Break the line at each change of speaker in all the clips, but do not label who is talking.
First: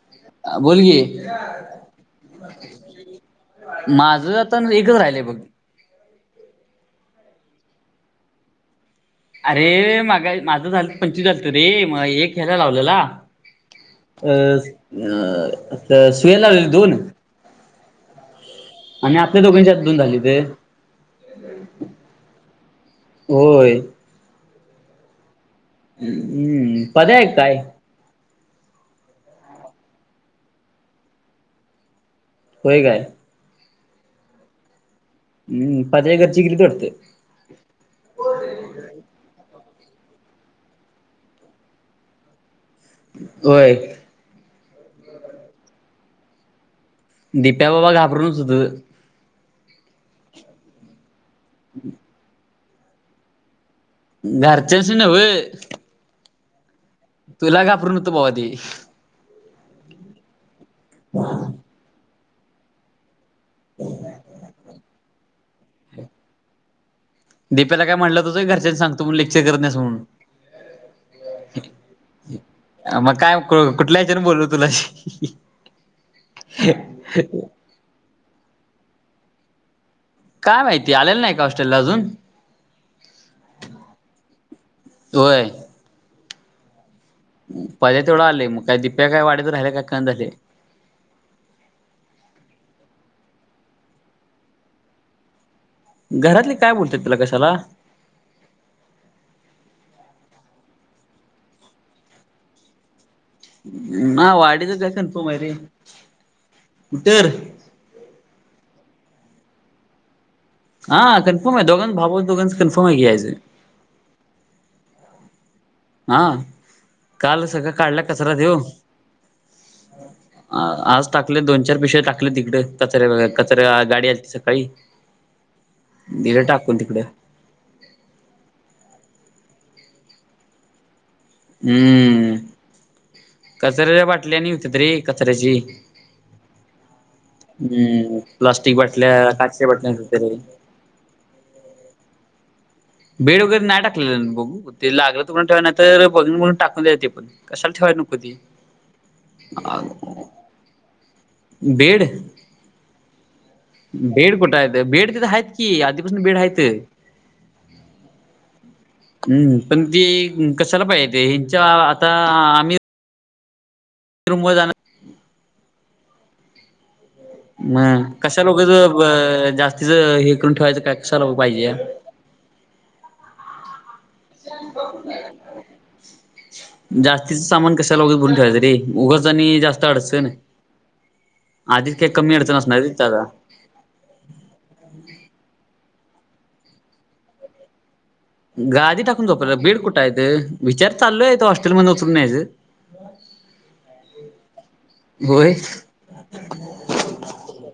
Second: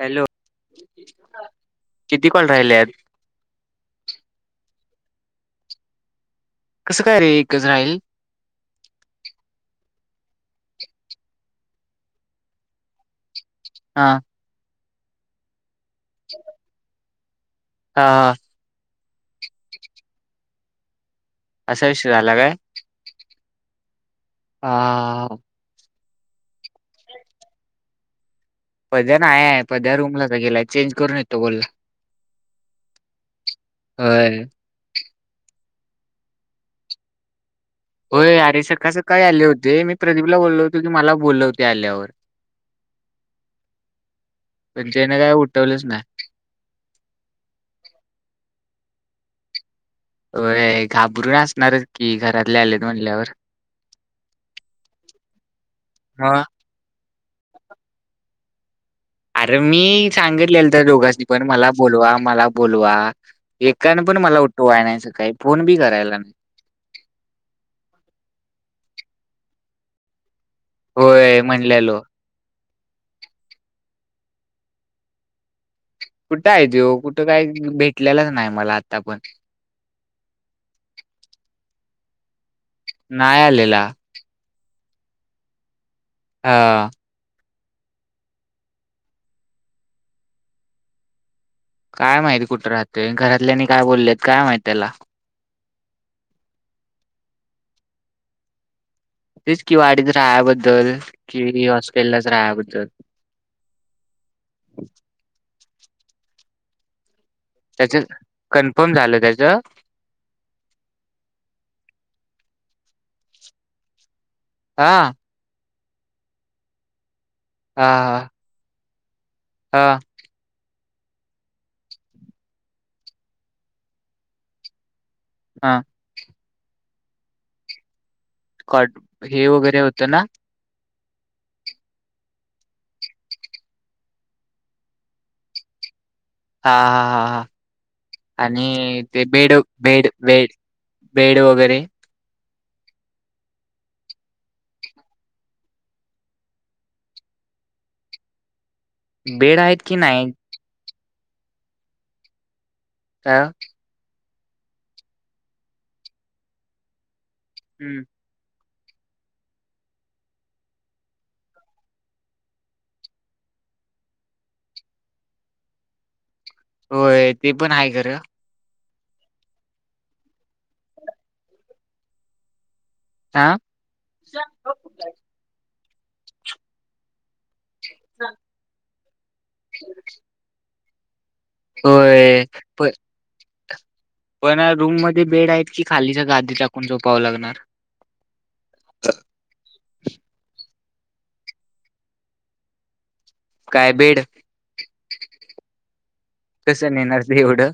Hello
बोल की
किती कॉल राहिले आहेत
माझं आता एकच राहिलंय बघ.
कसं काय रे एकच राहील.
अरे माग माझं झालं पंचवीस झालंत रे मग एक ह्याला लावलेला.
हां
तर तर सुह्याला लावलेले दोन.
हां
आणि आपल्या दोघांच्यात दोन झाली ते.
असा विषय झाला काय
होय
हां
हम्म पद आहे काय?
पध्या नाय आहे पद्या रूमला का गेलाय चेंज करून येतो बोलला.
होय काय.
होय
हम् पद्या घरची गेलीत वाटतं‌
होय अरे सकाळ सकाळी आले होते मी प्रदीपला बोललो होतो की मला बोलव ते आल्यावर. [inaudible]
होय
पण त्याने काय उठवलेच नाही.
दिप्या बाबा घाबरूनच होतं.
होय घाबरून असणारच कि घरातले आलेत म्हणल्यावर.
घरच्याचं नव्ह
मग
तुला घाबरत होत भावा ते.
अरे मी सांगितलेलं तर दोघांनी पण मला बोलवा मला बोलवा. एकानं पण मला उठवाय नाही सकाळी फोन बी करायला नाही.
दिप्याला काय म्हटलं त होत घरच्यांना सांगतो मग लेक्चर करत नाहीस म्हणून.
होय म्हणलेलो
मग काय कुठल्या ह्याच्यान बोलू तुला.
कुठं आहे त्यो कुठं काही भेटलेलंच नाही मला आता पण.
काय माहिती आलेलं नाय का हॉस्टेलला अजून
नाय आलेला
होय.
हा
पद्या तेवढा आलेय म काय दिप्या काय वाढीत राहिल्या काय कंधाले
काय माहिती कुठं राहतय घरातल्यानी काय बोललेत काय माहिती त्याला
घरातले काय बोलत्यात त्याला कशाला?
तेच की वाडीत रायांबद्दल की री हॉस्टेललाच रायांबद्दल
नाय वाढितच हाय कन्फर्म हाय रे, कुटर
त्याच कन्फर्म झालं त्याच
हा कन्फर्म आहे दोघांच भावा दोघांच कन्फर्म आहे की यायचं.
हा
हा काल सगळं काढला
हा
कचरा त्यो
हा
आज टाकलेत दोन चार पिशव्या टाकलेत तिकड कचऱ्या कचऱ्या गाडी आलती सकाळी.
हा
दिल टाकून तिकड
कॉट हे वगैरे होतं ना
हम्म कचऱ्या बाटल्या आणि होत्यात रे कचऱ्याची
हा हा हा हा
हम्म
आणि
प्लास्टिक
ते
बाटल्या
बेड
काचच्या बाटल्या
बेड
होत्या रे
बेड बेड वगैरे
भेड वगैरे नाय टाकलानं बघू ते लागलं तर परत ठेवा नातर बघुनं बघून टाकून दयायच ते पण कशाला ठेवाय नको ते
बेड आहेत की नाही.
बेड
कां
बेड कुट हायत बेड तिथं हाईत की आधीपासन बेड हायत
हम्म
हूं पण ती कशाला पाहिजे ते हच्या आता आम्ही रूम वर जाणार
होय. ते पण
म
आहे खरं
कशाला उगाच ब जास्तीच हे करून ठेवायचं काय कशाला पाहिजे.
हा
जास्तीच सामान कशाला उगाच भरून ठेवायचं रे उगाच आणि जास्त अडचण आधीच काय कमी
होय
अडचण असणार
प
व्हय तिथं आता
पण रूम मध्ये बेड आहेत की खालीच्या गादी टाकून झोपावं लागणार.
गादी टाकून झोपायला बेड कुठ हायत विचार चालू ये हॉस्टेलमध्ये उचलूनं न्यायचं
[inaudible] काय बेड
होय
कस नेणार ते एवढं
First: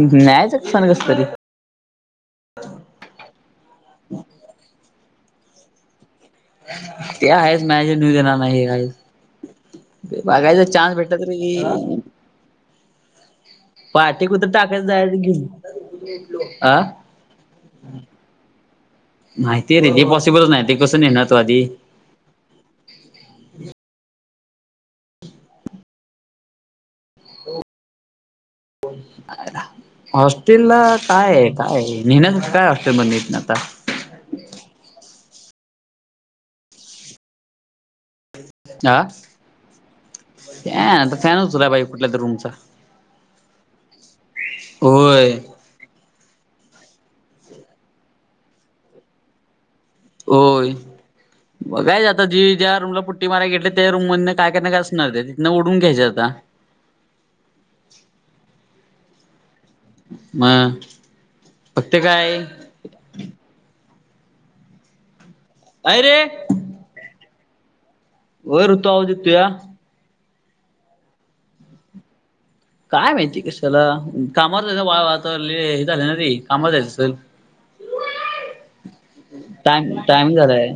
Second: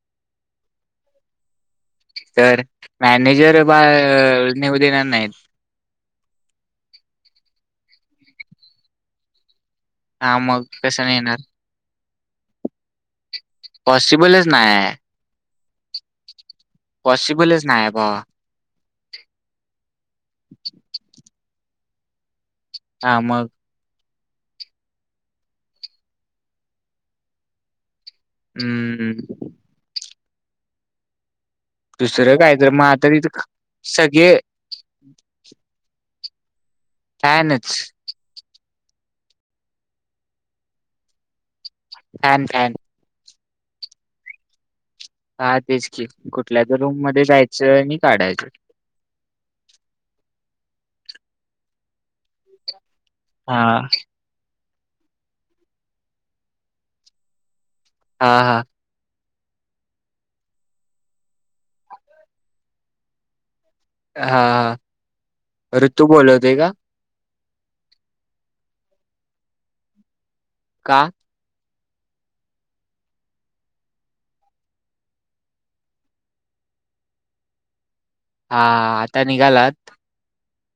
न्यायचं कस आणि कस तरी
तर मॅनेजर बा नेऊ देणार नाहीत
ते आहेच मॅनेजर नेऊ देणार नाही काही ते
हा मग
बघायचा चान्स
कसं
भेटला
नेणार
तरी पाटी
पॉसिबलच
कुठं टाकायच
नाही
जायचं घेऊनं आत्ताच झोपेतून उठलो आं
पॉसिबलच नाये भावा
माहिती ये रे ते पॉसिबलच नाय ते कसं नेणार तो आधी
हा मग हम्म
हॉस्टेलला काय काय नेन्यासारख काय अस म हितना आता
सगे यनच
आ फॅन आता फॅनच होला बाई कुठल्या तर
फॅन
रूमचा
फॅन
होय
ह तेच कि कुठल्या ज रूम मध्ये जायचं आणि काढायचं
होय काय जात जी ज्या रमला टी मार
हा
घेतले त्या रूमध काय काय असणार ते तिनंओडून्यायं आता
हा हा
म फक् ते काय
हा हा
अय
ऋतू
रे
बोलवते का
वय ऋतू आवजेत तू या
का
काय माहिती कशाला कामा जायचं आता हे झालं ना रे कामावर जायचं असल
हा आता निघालात
टाईम झालाय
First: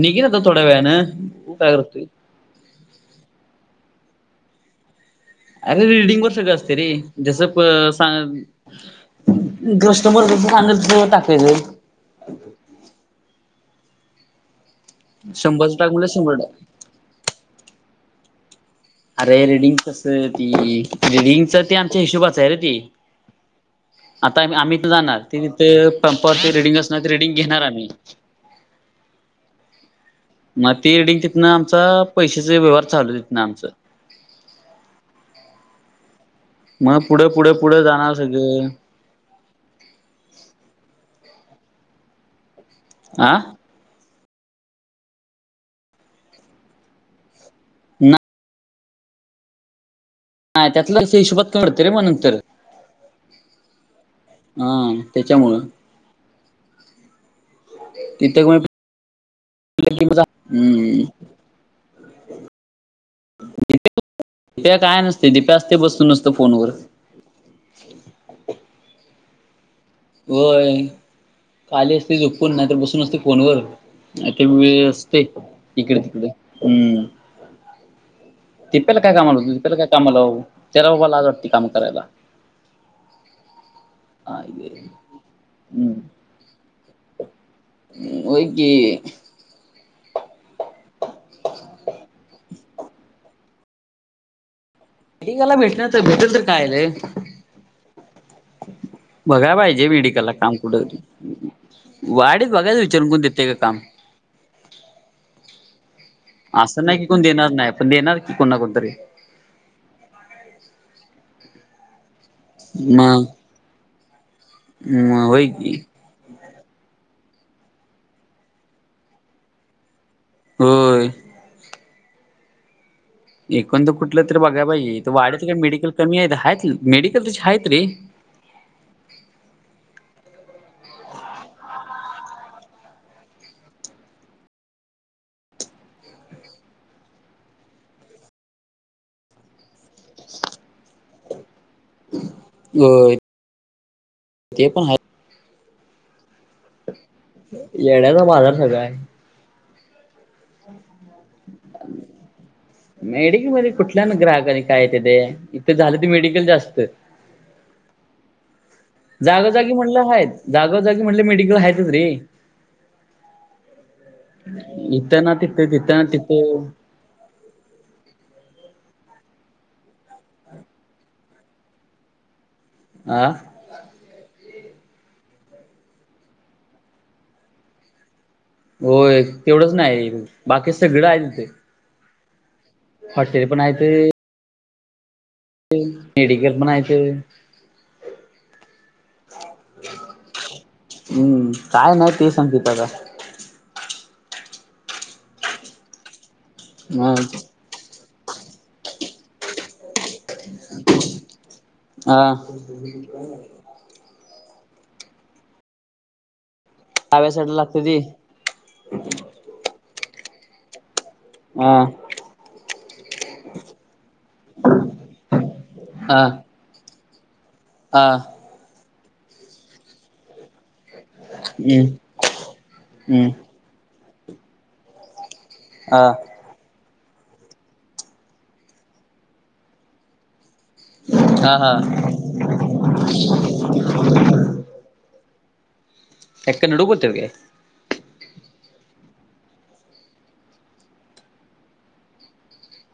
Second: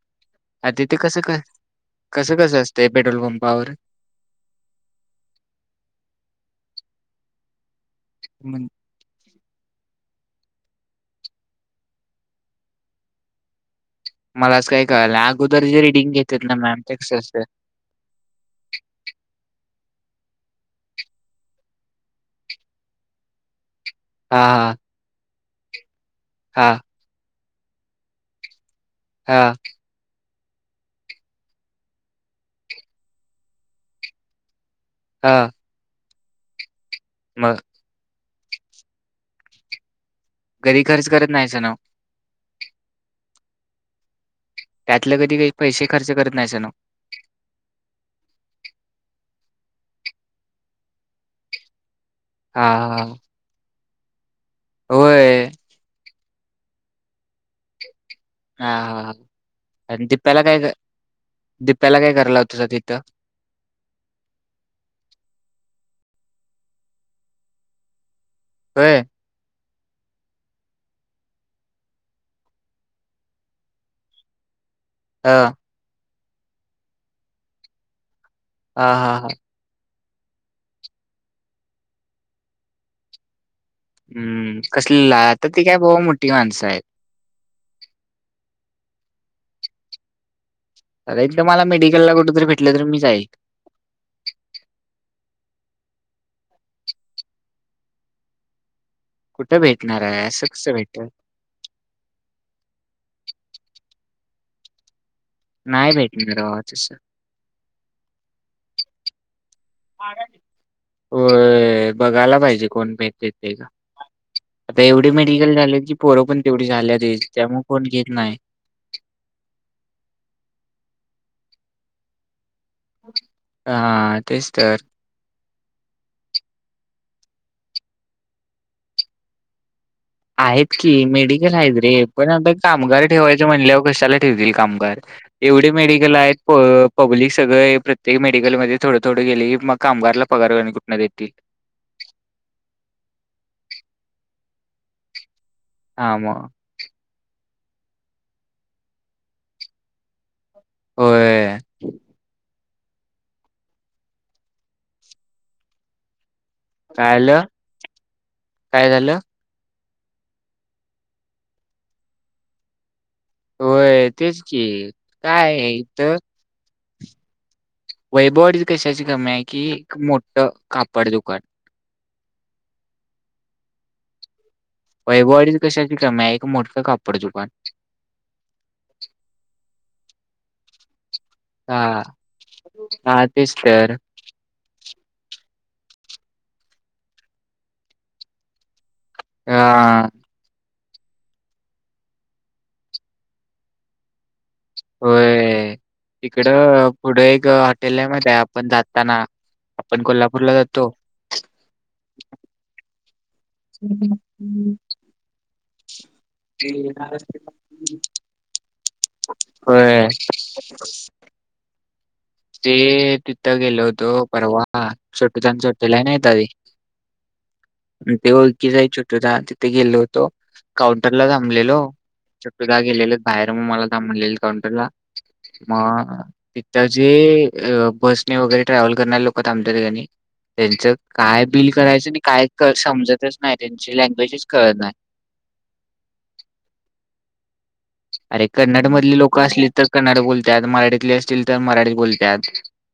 निघेल आता थोड्या
तिथे
वेळनें
कसं क
काय करतोय
कसं कस असं ते पेट्रोल पंपावर
अरे रीडिंग वर सगळ असते रे जसं
म्हण
गष्टन मग टाकायच
मला असं काही कळालंय अगोदर
शंभरच
जे
टाक म्हणलं
रिडिंग
शंभर
घेतेत
टाक.
ना मॅम ते कस असत
अरे रीडिंग कस आहे ती रीडिंगच त आमच्या हिशोबाच आहे रे ती आता
हा,
आम्ही इथ जाणार त तिथे पंपावरती रिडिंग
हा,
असणार ते रिडिंग घेणार आम्ही
हा
मग तेी रिडिंग तिथनं आमचा पैशाचा व्यवहार चालू तथनं आमचं
हा
मग पुढे पुढे
मग
पुढे जाणार सगळे
कधी खर्च करत नाहीच ना
आं
त्यातलं कधी काही पैसे खर्च करत नाहीच ना
नाही ह त्यातला हिशोबात कळतं रे मग नंतर
हा हा
हा
होय.
त्याच्यामुळं तिथे मग
हा हा आणि दप्याला काय
हम्म
दिप्याला काय करायला होतंस तिथं
प्या काय नसते दिप्या असते बसून नसत फोनवर
अ
होय काली असते झोपपून नाहीतर बसून असते फोनवर ते वेळ ते
ह, हा,
इकडे तिकडे हम्म ते पला काय
हा, हा.
कामाल होत ला काय कामाला तेरा बाबाला आज वाटते काम करायला
हम्म कसले आता ती काय बह मोठी माणसं आहेत
हो क
अर एकदा मला मेडिकलला कुठंतरी भेटलं तरी मी जाईल
भेटिकाला भेटणार तर भेटेल तर कायलय बघाय
कुठं
पाहिजे
भेटणार आहे?
मेडिकलला
असं
काम
कसं
कुठरी
भेटल?
वाढत बघायच विचारून करून देते का काम
नाही भेटणार बाबा
असं
तसं.
नाही की कोण देणार नाही पण देणार की कोणा कोणतरी
अ बघायला पाहिजे कोण
मग
आता एवढे
म होय
मेडिकल झाले की पोरं पण तेवढी झाल्यातईल त्यामु कोण घेत नाही
ह एकोणंद
हा
कुठलं तरी
तेच
बघा
तर.
बाई वाढत काय मेडिकल कमी आहेत आहेत मेडिकल त आहेत रे
आहेत की मेडिकल आहेत रे पण आता कामगार ठेवायचं म्हणलेवर कशाला ठेवतील कामगार एवढे मेडिकल आहेत पब्लिक सगळं प्रत्येक मेडिकलमध्येध्ये थोडं थोडं गेले मग कामगारला पगार आणि कुठनं देतील?
होय. ते पण हाय.
हा म.
येड्याचा बाजार सगळा आहे.
होय
[inaudible] मेडिकलमध्ये कुठल्या ना ग्राहकाने काय ते तेथे? इथं झालंत मेडिकल जास्त.
काय आलं? काय झालं?
जागोजागी म्हटलं आहेत. जागोजागी म्हटले मेडिकल आहेतच रे.
होय तेच की.
इथं ना
काय
तिथं,
आहे
तिथं ना
इथं
तिथं.
वैभववाडीत कशाची कमी आहे, कि मोठं कापड दुकान.
आं?
वैभववाडीत कशाची कमी आहे? एक मोठ कापड दुकान.
होय. तेवढंच नाही, बाकी सगळं आहे तिथे.
हा. हा
हॉटेल
तेच
पण आहेत
तर.
मेडिकल पण हायत.
आं
हं. काय नाही ते सांग तिथं आता.
होय. तिकडं
अ
पुढं एक हॉ टेल मध्ये. आपण जाताना, आपण कोल्हापूरला जातो
हां.
[unintelligible] ते
डाव्या साइडला लागते ते?
होय.
हां.
ते तिथं गेलो होतो परवा. छोटे ताईंच हॉटेल
अ
नाही ताई.
अ
ते ओळखीच आहे छोटू दा. तिथ गेलो होतो. काउंटर ला थांबलेलो.
हम्म
छोटूदा गेलेले
हम्म
बाहेर. मग मला थांब म्हणलेले काउंटरला. म
अ
तिथंच जे बसने वगैरे ट्रॅव्हल करणारे लोकं थांबतात की नही, त्यांचं काय
हा
बिल
हा
करायचं नी काय समजतच नाही. त्यांची लँग्वेजच कळत नाही.
काय कन्नडू बोलत्यात काय?
अरे कन्नड मधली लोक असले तर कन्नड बोलतात. मराठीतले असतील तर मराठी बोलतात.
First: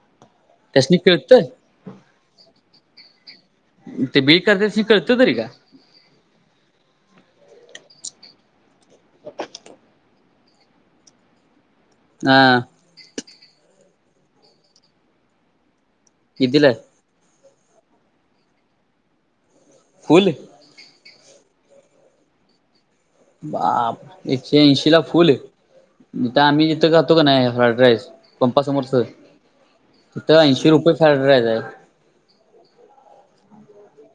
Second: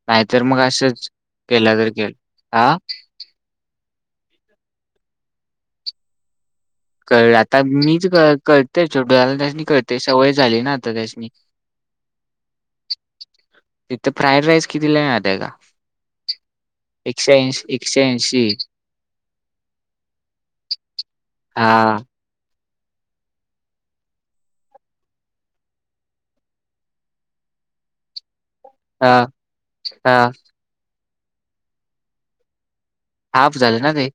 नाहीतर मग
त्यासनी
असंच.
कळतं
तेला गरकेल, आं?
ते बील करतात त्यासनी कळत तरी का?
कळल. आता मीच कळ कळतय. छोटू दाला त्यास्नी कळतंय. सवय झाली ना आता त्यासनी. [inaudible]
हां.
तिथं फ्रायड राईस कितीला मिहतय का?
कितीलाये?
एकशे ऐंश एकशे ऐंशी.
फुल?
हा.
बाप! एकशे ऐंशी ला फुल? आता आम्ही तिथं खातो का नाही फ्राईड राईस पंपासमोरच
हा हा
तिथ ऐंशी रुपये फ्राईड राईस आहे.
हाफ झालं ना ते?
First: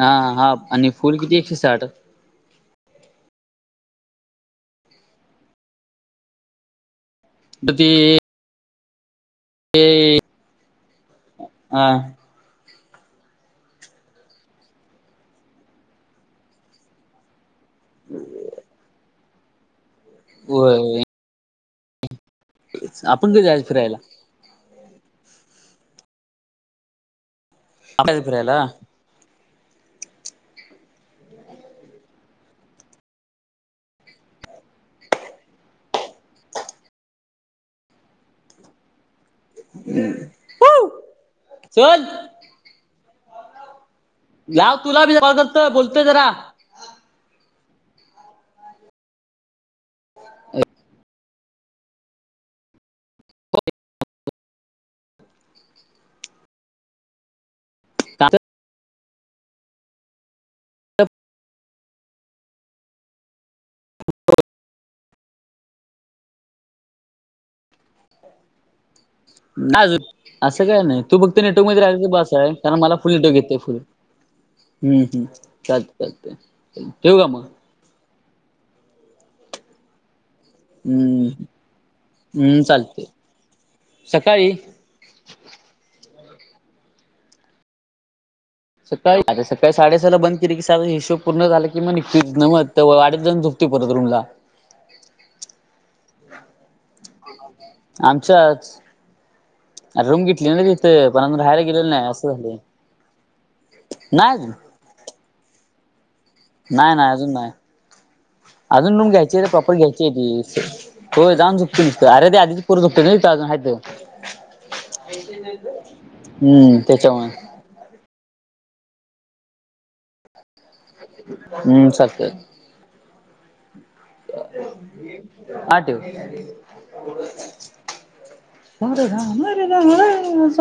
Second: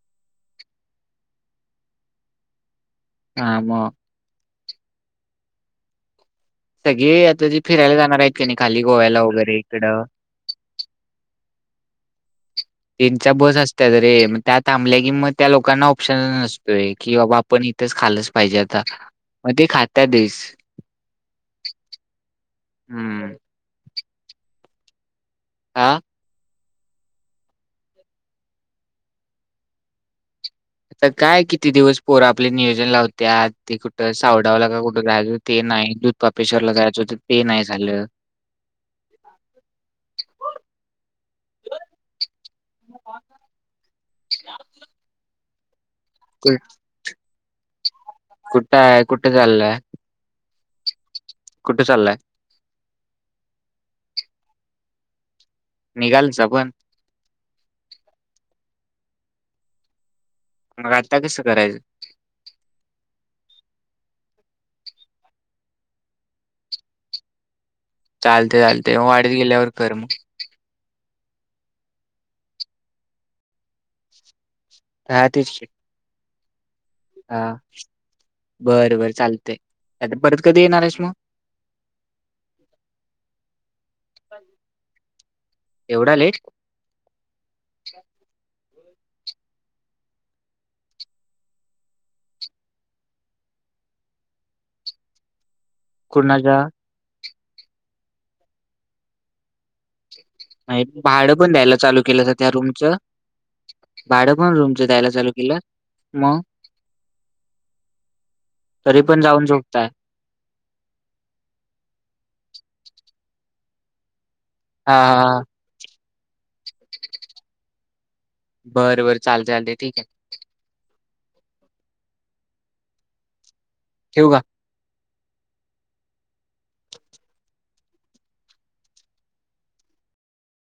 हा हा हाफ. आणि फूल किती एकशे साठ.
हा म. सगळे आता जे
तर
फिरायला जाणार आहेत का नाही खाली गोव्याला वगैरे,
ते
इकडं
हां.
त्यांचा बस असतात रे मग त्या थांबल्या की मग त्या लोकांना ऑप्शन नसतोय की बाबा आपण तेच खाल्लच पाहिजे आता मग ते खातातचं.
होय आपण कधी जायच फिरायला?
आह!
आपण कधी जायच फिरायला?
आता काय किती दिवस पोरं आपली नियोजन लावतायतं ते कुठं सावडावला का कुठं र ते नाही पपेश्वर ला जायचं होत ते नाही झालं-
हम्! चल! जा तुला मी कॉल करतोय बोलतोय जरा-
ह! कुठ आहे कुठ चाललाय?
अ!
कुठ चालला आहे? निघालच पण-
[inaudible]
मग आता कसं करायचं? चालते लते- ते वाडत गेल-
असं काय नाही तू फक्त नेटवर्क मध्ये राहायचं बस आहे कारण मला फुल नेटवर्क घेतय फुल- हम्म हम्म
हा तेच की.
चालत चालते.
हा बर बर चालतय परत कधी येणार? आहेस मग?
हम्म हम्म चालतय सकाळी.
एवढा लेट?
सकाळी आ सकाळी साडेसहाला बंद केली की सागळा हिशोब पूर्ण झाला की मग निघकीच मग वाडीत जाऊन झुप- येतो परत रूम ला
कुणाच्या?
आमच्याच. अरे रूम घेतली ना
नाही
तिथं
भाडं
अजून
पण
राहायला
द्यायला
गेलेलो
चालू
नाही
केलंच
असं
त्या
झालंय
रूमच? भाडं
नाही अजून
पण रूमचं दयला चालू केलं मग
नाही नाही अजून नाही अजून
तरी
रूम
पण
घ्यायची
जाऊन
प्रॉपर
झोपताय.
घ्यायची आहे होय जाऊन चुकते अरे ते आधीच पोरं झोपतेत ना तिथ अजून
हा हा हा
हम्म त्याच्यामुळे-
बरं बरं चालते चालते ठीक आहे
हम्म सक
ठेव का
आठव मरेाे